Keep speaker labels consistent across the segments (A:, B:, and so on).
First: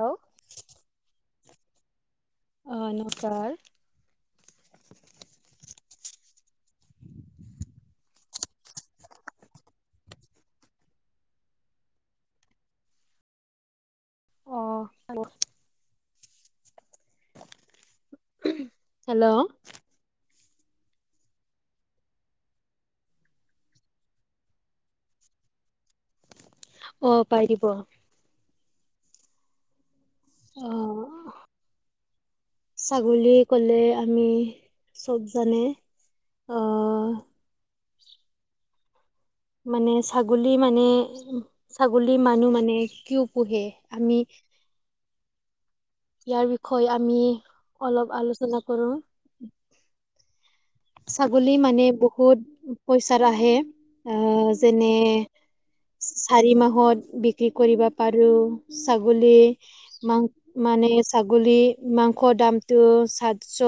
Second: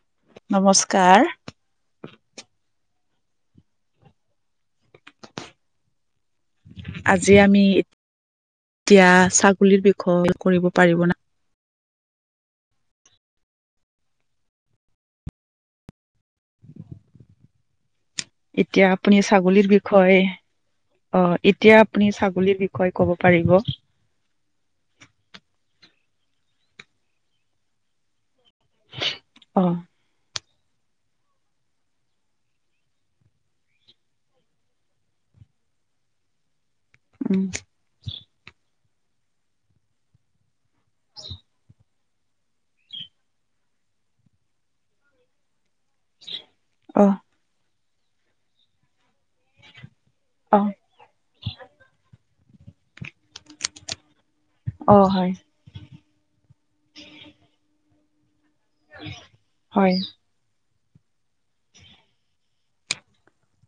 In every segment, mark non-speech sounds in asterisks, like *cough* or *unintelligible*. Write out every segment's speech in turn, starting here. A: আৰু
B: নমস্কাৰ!
A: অ', নমস্কাৰ!
B: আজি আমি এতিয়া, ছাগলীৰ বিষয় কৰিব পাৰিব না?
A: অ',
B: *inaudible* এতিয়া আপুনি
A: হেল্ল'
B: ছাগলীৰ বিষয় হয়, অ', এতিয়া আপুনি ছাগলীৰ বিষয়ে ক'ব পাৰিব।
A: অ', পাৰিব।
B: অ'।
A: অ'। ছাগলী ক'লে, আমি চব জানে। অ'।
B: উম্।
A: মানে, ছাগলী মানে, ছাগলী মানুহে মানে কিয় পোহে? আমি ইয়াৰ বিষয়ে
B: অ
A: আমি, অলপ আলোচনা কৰোঁ।
B: অ'।
A: ছাগলী মানে বহুত পইচাত আহে, অ', যেনে
B: অ হয়
A: চাৰি মাহত বিক্ৰী কৰিব পাৰোঁ। ছাগলী,
B: হয়
A: মাংস মানে ছাগলী মাংসৰ দামটো সাতশ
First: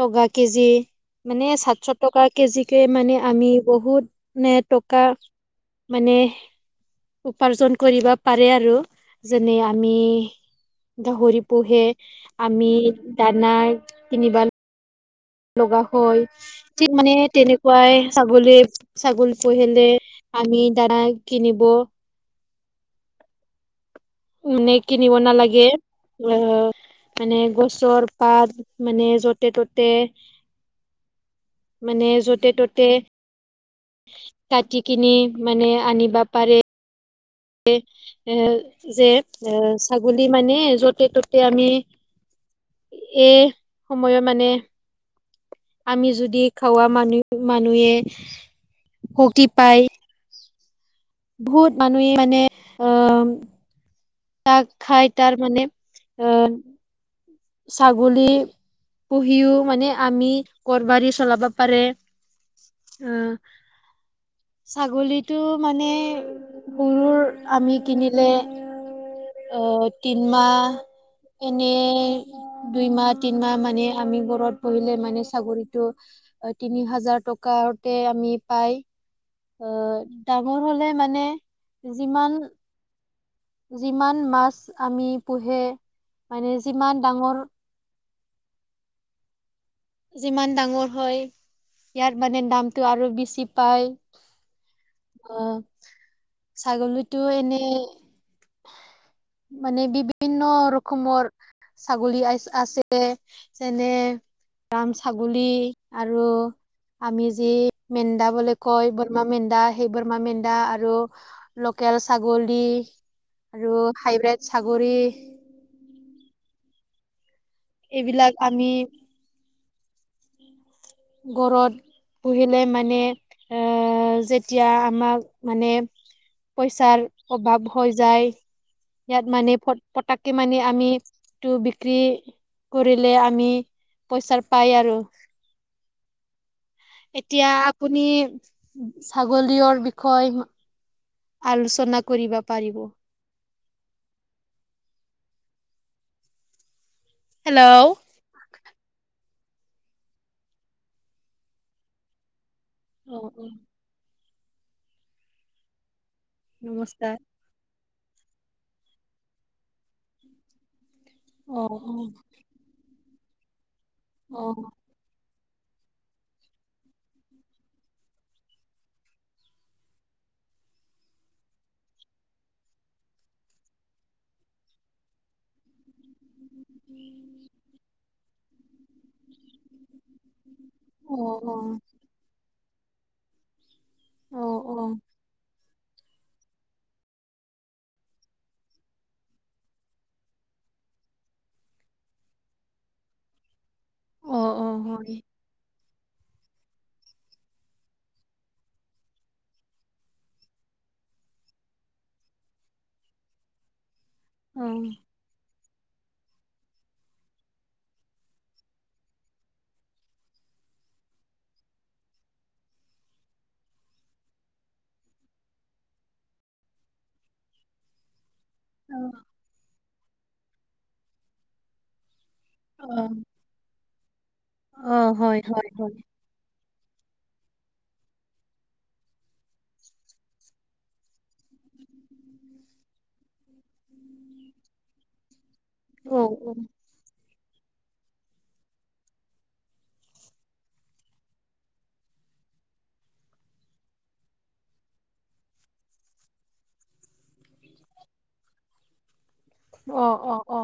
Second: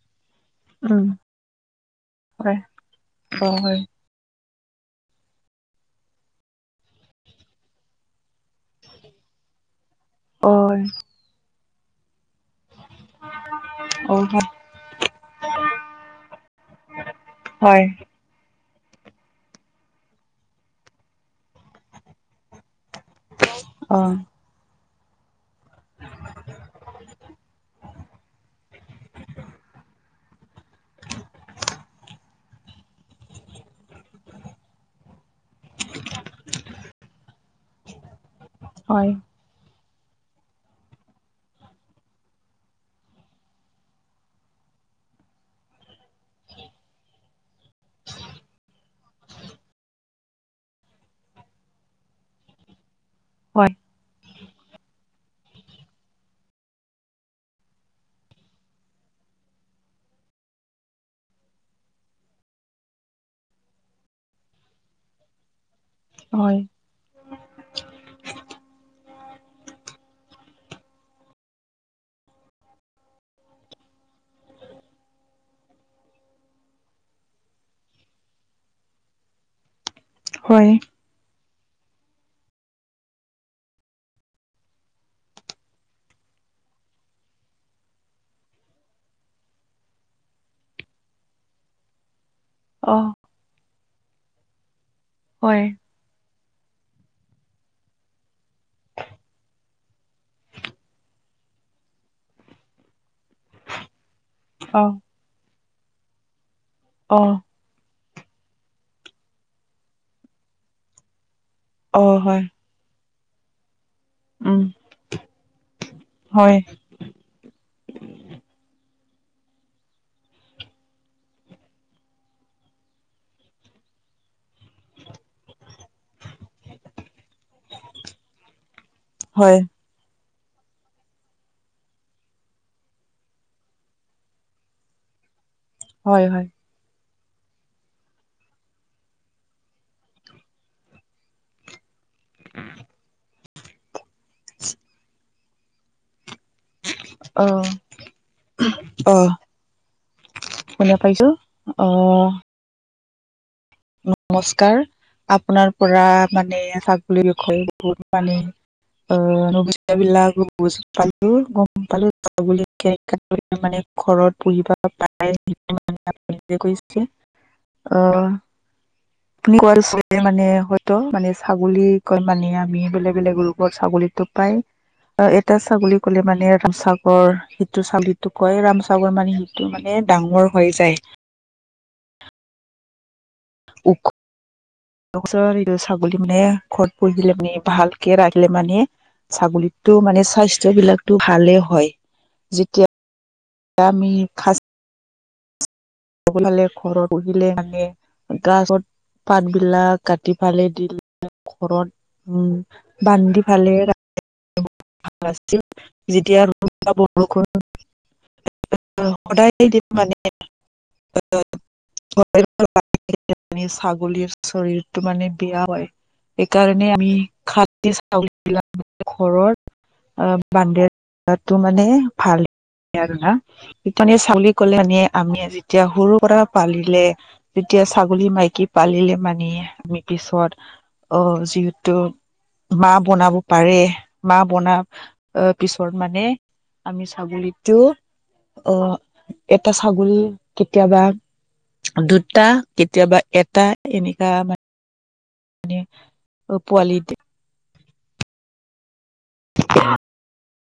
A: টকা কেজি,
B: উম
A: মানে সাতশ টকা
B: হয়
A: কেজিকে মানে আমি
B: অ হয়
A: বহুত নে টকা, মানে উপাৰ্জন কৰিব পাৰে আৰু, যেনে আমি
B: অ
A: গাহৰি পোহে। আমি দানা কিনিব
B: অ'।
A: লগা হল ঠিক মানে
B: হয়
A: তেনেকুৱাই ছাগলী ছাগলী পুহিলে আমি দানা কিনিব
B: অ
A: মানে কিনিব নালাগে আহ মানে গছৰ পাত মানে যতে ততে মানে য'তে ততে কাটি কিনি মানে আনিব পাৰে এ
B: হয়
A: যে এ ছাগলী মানে য'তে ত'তে আমি এই সময়ৰ মানে আমি যদি খোৱা মানুহ মানুহে শক্তি পায় বহুত মানুহে মানে অ
B: হয়
A: তাক খাই তাৰ মানে অ ছাগলী পুহিও মানে আমি ঘৰবাৰী চলাব পাৰে অ ছাগলীটো মানে
B: হয়
A: কৰুৰ আমি কিনিলে অ তিনমাহ এনে দুই মাহ তিনমাহ মানে আমি ঘৰত পুহিলে মানে ছাগলিটো তিনি হাজাৰ টকাতে আমি পাই আহ ডাঙৰ
B: হয়
A: হলে মানে যিমান যিমান মাছ আমি পোহে মানে যিমান ডাঙৰ যিমান ডাঙৰ হয় ইয়াৰ মানে দামটো
B: অ
A: আৰু বেছি পায় অ
B: হয়
A: ছাগলীতো এনে মানে বিভিন্ন ৰকমৰ ছাগলী আ আছে যেনে
B: অ
A: ৰাম ছাগলী আৰু
B: অ
A: আমি যি মেন্দা বুলি কয় বমা মেন্দা সেই বমা মেন্দা আৰু লোকেল
B: অ হয়
A: ছাগলী আৰু হাইব্ৰেড
B: উম
A: ছাগৰী
B: হয়
A: এইবিলাক আমি গৰদ পুহিলে মানে এ যেতিয়া আমাক মানে পইচাৰ অভাৱ হৈ যায় ইয়াত মানে
B: হয়
A: পতাককে মানি আমিটো বিক্ৰী কৰিলে আমি পইচাৰ পাই আৰু
B: হয় হয়
A: এতিয়া আপুনি ছাগলীৰৰ বিষয় আলোচনা কৰিব পাৰিব
B: *unintelligible* অ
A: হেল্ল',
B: অ শুনা পাইছো অ
A: অ অ
B: নমস্কাৰ আপোনাৰ পৰা মানে
A: নমস্কাৰ।
B: ছাগলীৰ বিষয় পানী অ, নবুযা বিলাক বুজ। পালো
A: অ',
B: গম
A: অ',
B: পালো মানে ঘৰত
A: অ',
B: পুহিব। অ। আপুনি কোৱা মানে হয়তো মানে ছাগলী কয় মানে আমি বেলেগ, বেলেগ ৰূপৰ ছাগলী টোক। পাই অ, এটা ছাগলী কলে মানে। চাগৰ সিটো চাবিতটো কয় ৰামচাগৰ মানে সিটো মানে ডাঙৰ হৈ যায়।
A: অ, 'অ।
B: *inaudible*
A: অ', অ', অ', অ',
B: ছাগলী মানে ঘৰত পুহিলে মানে ভালকে ৰাখিলে মানে। ছাগলীততটো মানে স্বাস্তবিলাকটো ভালে হয় যেতিয়া। এয়া আমি
A: অ',
B: ফাষ্ট
A: অ', মৰে।
B: ঘৰত বহিলে মানে গাযত। পাত বিলাক কাটি পালে দিলে ঘৰত। উম বান্ধি ফালে ৰা
A: উম।
B: যেতিয়া ৰদ বা বৰষুণ। সদায় দিম মানে। *unintelligible* য়া মান ছাগলীৰ শৰীৰটো মানে বেয়া হয়। সেইকাৰণে আমি খাতি ছাগলীবিলাক।
A: অ।
B: ঘৰত বান্দি ৰাখাটো মানে ভাল
A: অ',
B: আৰু না। সিপেনে ছাগলী গলে এনে
A: অ', হয়,
B: আমি আজি।
A: হয়, হয়।
B: সৰু পৰা পালিলে যেতিয়া ছাগলী মাইকী পালিলে মানে আমি পিছত। অ, ' যিহেতু মা বনাব পাৰে মা বনা। অ, ' পিছত মানে।
A: অ', অ',
B: আমি ছাগলীটো অ, এটা ছাগলী। কেতিয়াবা দুটা কেতিয়াবা এটা এনেকা মানে। মে পোৱালিট *inaudible*
A: অ, ' অ, অ।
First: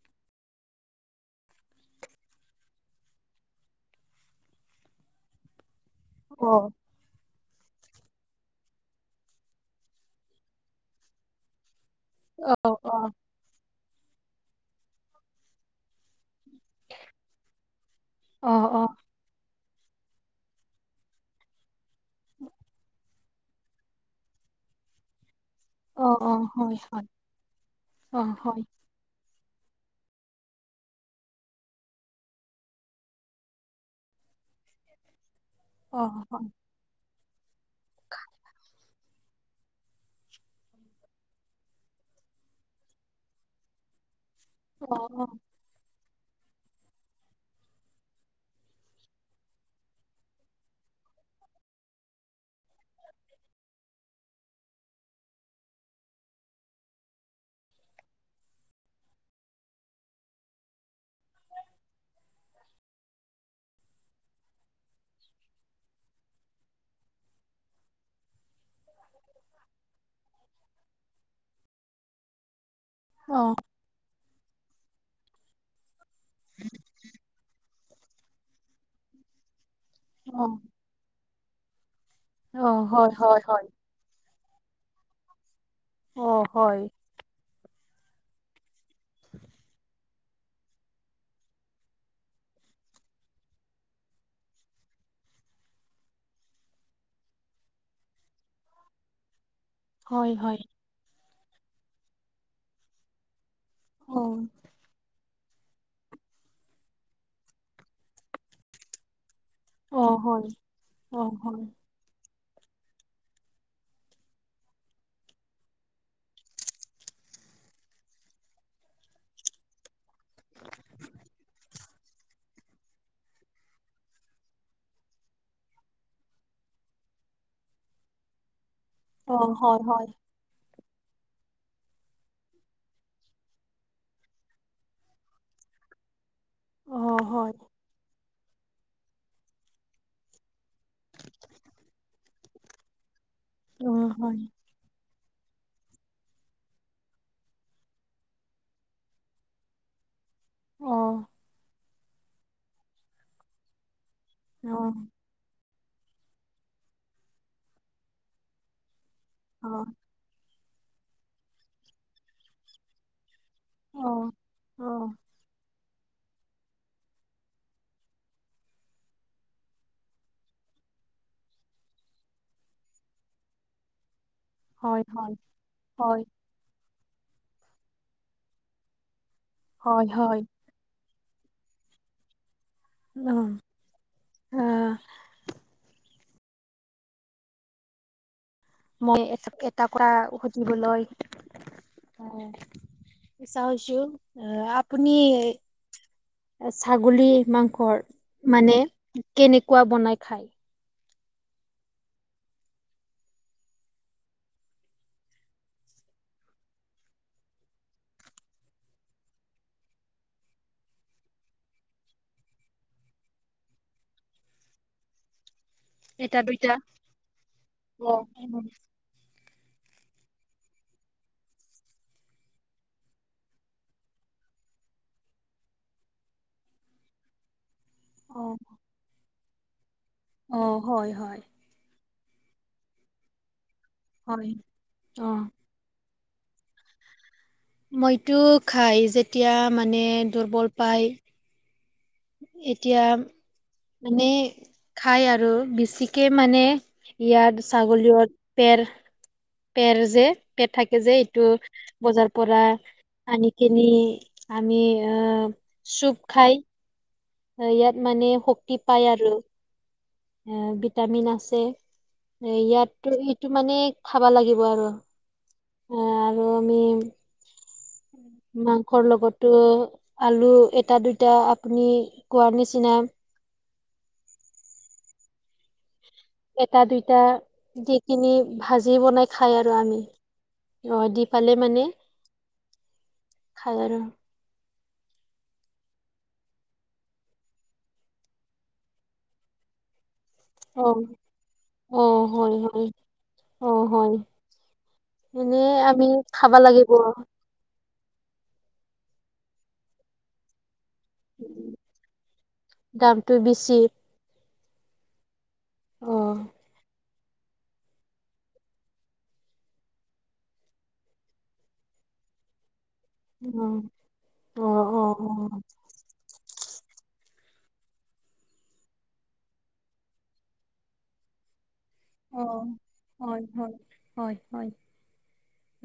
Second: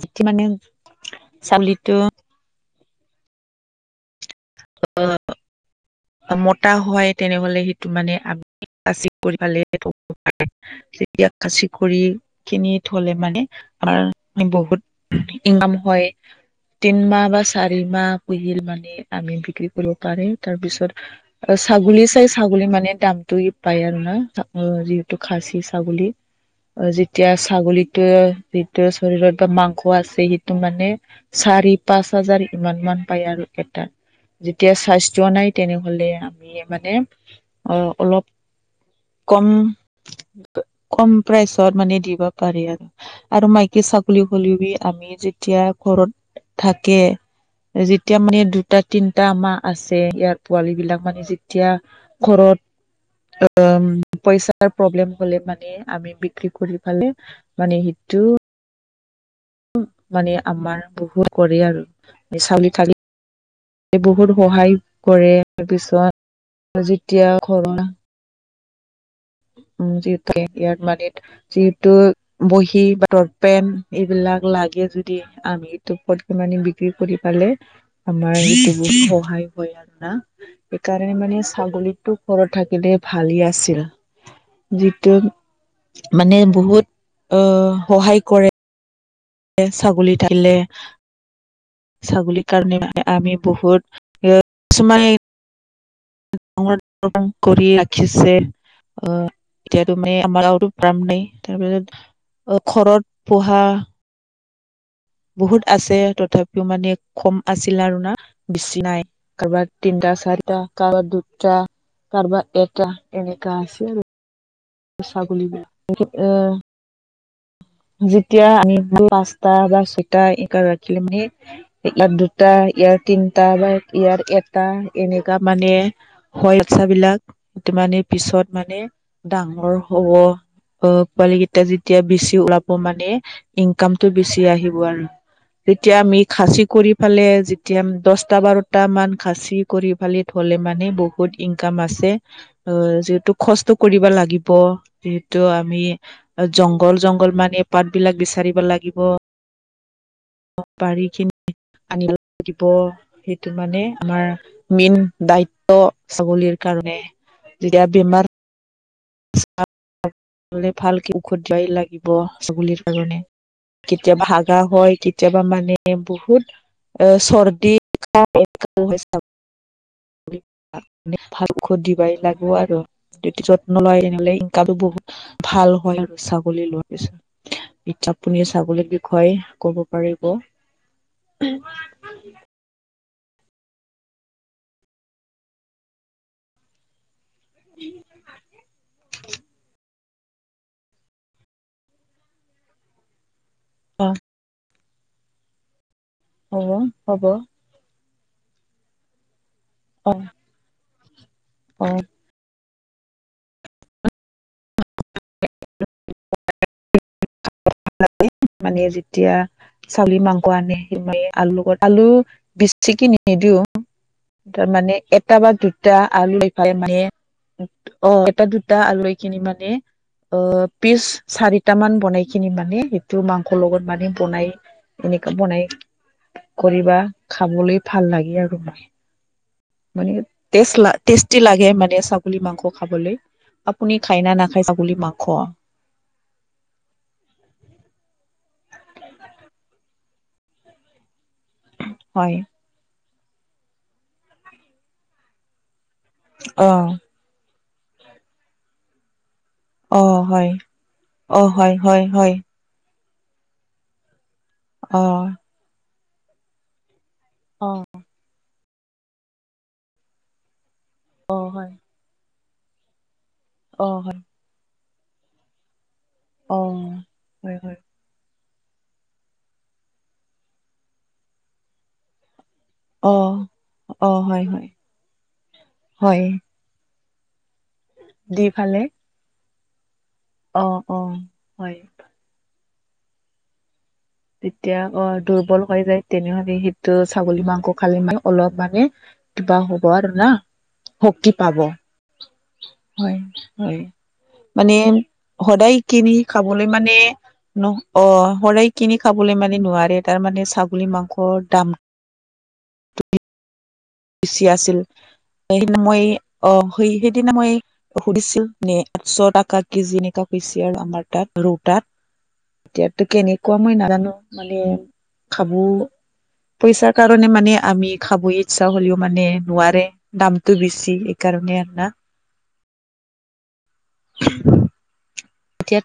B: যিটো মানে ছাগলী এইটো। অ।
A: অ', অ',
B: মতা হয় তেনেহলে সেইটো মানে। তেতিয়া খাচি কৰি খিনি
A: অ', অ',
B: থলে মানে আমাৰ বহুত ইনকাম হয়। তিনমাহ বা চাৰি মাহ পুহিল
A: অ', অ',
B: মানে আমি বিক্ৰী কৰিব পাৰে, তাৰপিছত অ, 'ছাগলী চাই ছাগলী মানে দামটো পায় আৰু না যিহেতু খাচী ছাগলী
A: অ হয়, হয়,
B: যেতিয়া
A: অ', হয়,
B: ছাগলীটোৱে। শৰীৰত বা মাংস আছে সেইটো মানে চাৰি পাঁচ হাজাৰ ইমান মান পায় আৰু এটা যেতিয়া চাইজ চোৱা নাই। তেনেহলে
A: অ', হয়,
B: আমি মানে অ, অলপ কম কম প্ৰাইচত মানে দিব পাৰি আৰু, আৰু মাইকী ছা হলেও ভি
A: অ', অ', অ',
B: আমি যেতিয়া ঘৰত থাকে যেতিয়া মানে দুটা তিনটা আমাৰ আছে ইয়াত পোৱালী বিলাক মানে যেতিয়া ঘৰত অ', পইচাৰ প্ৰব্লেম হলে মানে আমি বিক্ৰী কৰি পালে মানে সিটো মানে আমাৰ বহুত কৰে আৰু *unintelligible* বহুত সহায় কৰে পিছত যেতিয়া ঘৰৰ উম, যিহেতুকে ইয়াৰ মানিত যিহেতু বহী বা দতপেন এইবিলাক লাগে যদি আমিটো পতকে মানে বিক্ৰী কৰি পালে আমাৰ সেইটো বহুত সহায় হয় আৰু না।
A: অ'।
B: সেইকাৰণে মানে ছাগলীতো ঘৰত
A: অ',
B: থাকিলে
A: হয়, হয়,
B: ভালেই
A: হয়,
B: আছিল। যিটো মানে
A: অ', হয়,
B: বহুত অ', সহায় কৰে।
A: *inaudible*
B: এ ছাগলী থাকিলে ছাগলীৰ কাৰণে মানে আমি বহুত *unintelligible* *unintelligible* কৰি ৰাখিছে অ', এতিয়াতো মানে
A: হয়,
B: আমাৰ
A: হয়,
B: গাঁৱতো *unintelligible* তাৰপিছত ঘৰত পোহা।
A: অ'।
B: বহুত আছে তথাপিও মানে ক'ম আছিল আৰু না বেছি নাই, কাৰোবাক
A: অ',
B: তিনটা
A: হয়,
B: চাৰিটা কাৰবাৰ
A: অ', হয়।
B: দুটা কাৰবাৰ এটা এনেকা আছিল। ছাগলী বিলাক *unintelligible* যেতিয়া আমি পাঁচটা বা ছয়টা এনেকা ৰাখিলে মানে ইয়াৰ দুটা ইয়াৰ তিনটা বা ইয়াৰ এটা এনেকা মানে হয় *unintelligible* বিলাক মানে পিছত মানে ডাঙৰ হ'ব অ', পোৱালি কেইটা যেতিয়া বেছি উলা ব মানে ইনকামটো বেছি আহিব আৰু তেতিয়া আমি খাচী কৰি ফালে যেতিয়া দছটা বাৰ টা মান খাচি কৰি পালে থ'লে মানে বহুত ইনকাম আছে অ', যিহেতু কষ্ট কৰিব লাগিব, যিহেতু আমি জংঘল জংঘল মানে পাত বিলাক বিচাৰিব লাগিব, বাৰী খিনি আনিব লাগিব সেইটো মানে আমাৰ মেইন দায়িত্ব। ছাগলীৰ কাৰণে যেতিয়া বেমাৰ
A: অ'।
B: ভালকে ঔষধ *unintelligible* লাগিব ছাগলীৰ কাৰণে। কেতিয়া হাগা হয় কেতিয়া বা মানে বহুত চৰ্দি *unintelligible* ভাল ঔষধ দিবাই লাগিব আৰু *unintelligible* নলয় এনেহ'লে ইনকামো বহুত ভাল হয় আৰু চা গলী লোৱা পিছত, এতিয়া আপুনি ছাগলীক বিষয় কব
A: হয়
B: পাৰিব?
A: হয়
B: *inaudible*
A: অ', আহ
B: *unintelligible*
A: মই এ-এটা *unintelligible* সুধিবলৈ আহ ইচ্ছা হৈছোঁ,
B: অ
A: আহ, আপুনি
B: হ'ব হ'ব
A: ছাগলী মাংসৰ মানে কেনেকুৱা
B: অ
A: বনাই খায়?
B: *unintelligible* *unintelligible* মানে যেতিয়া চাগলি মাংস আনে *unintelligible* আলু আলু বেছি কে নিদিও তাৰ মানে এটা বা দুটা
A: এটা
B: আলু পাই
A: দুইটা
B: মানে অ এটা দুটা আলু খিনি মানে অ পিচ চাৰিটা মান বনাই খিনি মানে সেইটো মাংসৰ লগত মানে বনাই এনেকা বনাই কৰিবা খাবলৈ ভাল লাগে
A: অ
B: আৰু মই, মানে
A: অ
B: টেচ লা
A: হয় হয়
B: টেষ্টি লাগে মানে চাওক ছাগলী মাংস খাবলৈ আপুনি খাই না
A: হয়
B: নাখায় ছাগলী
A: অ
B: মাংস
A: মইতো খাই যেতিয়া মানে দুৰ্বল পায়
B: হয়
A: এতিয়া মানে খাই আৰু বেছিকে মানে
B: অ
A: ইয়াত ছাগলীৰ পেৰ পেৰ
B: অ
A: যে
B: হয়
A: পেৰ থাকে যে
B: অ
A: এইটো
B: হয় হয়
A: বজাৰ
B: হয়
A: পৰা আনি কিনি আমি
B: অ
A: আহ চুপ খাই
B: অ
A: ইয়াত মানে শক্তি পাই আৰু ভিটামিন
B: অ
A: আছে
B: হয়
A: ইয়াত তো এইটো মানে
B: অ হয়
A: খাবা লাগিব আৰু এ আৰু
B: অ
A: আমি
B: হয় হয়
A: মাংসৰ লগতো আলু এটা দুটা আপুনি কোৱাৰ নিচিনা
B: অ অ হয় হয় হয়
A: এটা দুইটা দি কিনি
B: দি ফালে
A: ভাজি বনাই খাই আৰু আমি
B: অ অ
A: আহ দি পালে
B: হয়
A: মানে খাই আৰু
B: যেতিয়া অ দুৰ্বল হৈ যায় তেনেহ'লে সেইটো ছাগলী মাংস খালে মান অলপ মানে কিবা হ'ব আৰু না
A: অ
B: শক্তি পাব
A: অ হয় হয় অ হয়
B: মানে
A: এনে
B: সদায়
A: আমি
B: কিনি
A: খাবা
B: খাবলৈ
A: লাগিব
B: মানে ন অ শৰাই কিনি খাবলৈ মানে নোৱাৰে তাৰমানে ছাগলী মাংসৰ দাম
A: দামটো বেছি
B: বেছি আছিল সেইদিনা মই
A: অ
B: অহ সেই সেইদিনা মই সুধিছিল নে আঠশ টকা কেজি এনেকা কৈছে আৰু আমাৰ তাত ৰৌতাত এতিয়া টো
A: অ
B: কেনেকুৱা মই নাজানো মানে
A: অ অ
B: খাবো পইচাৰ কাৰণে মানে আমি খাবয় ইচ্ছা হ'লেও মানে নোৱাৰে দামটো বেছি এইকাৰণে আন না
A: অ হয় হয় হয় হয়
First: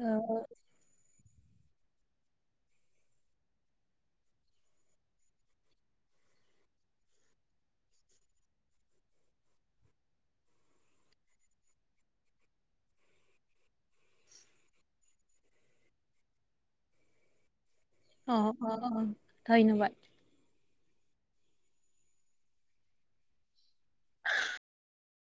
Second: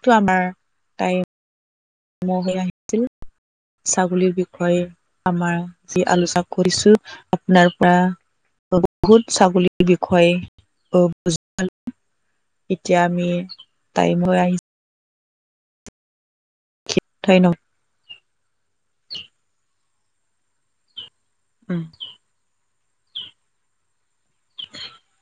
A: অ
B: আমাৰ তাই *unintelligible* হৈ আহিছিল ছাগলীৰ বিষয়ে আমাৰ যি আলোচনা কৰিছো আপোনাৰ পৰা বহুত ছাগলীৰ বিষয়ে বুজি পালো এতিয়া আমি টাইম হৈ আহি *unintelligible*
A: অ অ অ ধন্যবাদ
B: উম
A: *unintelligible*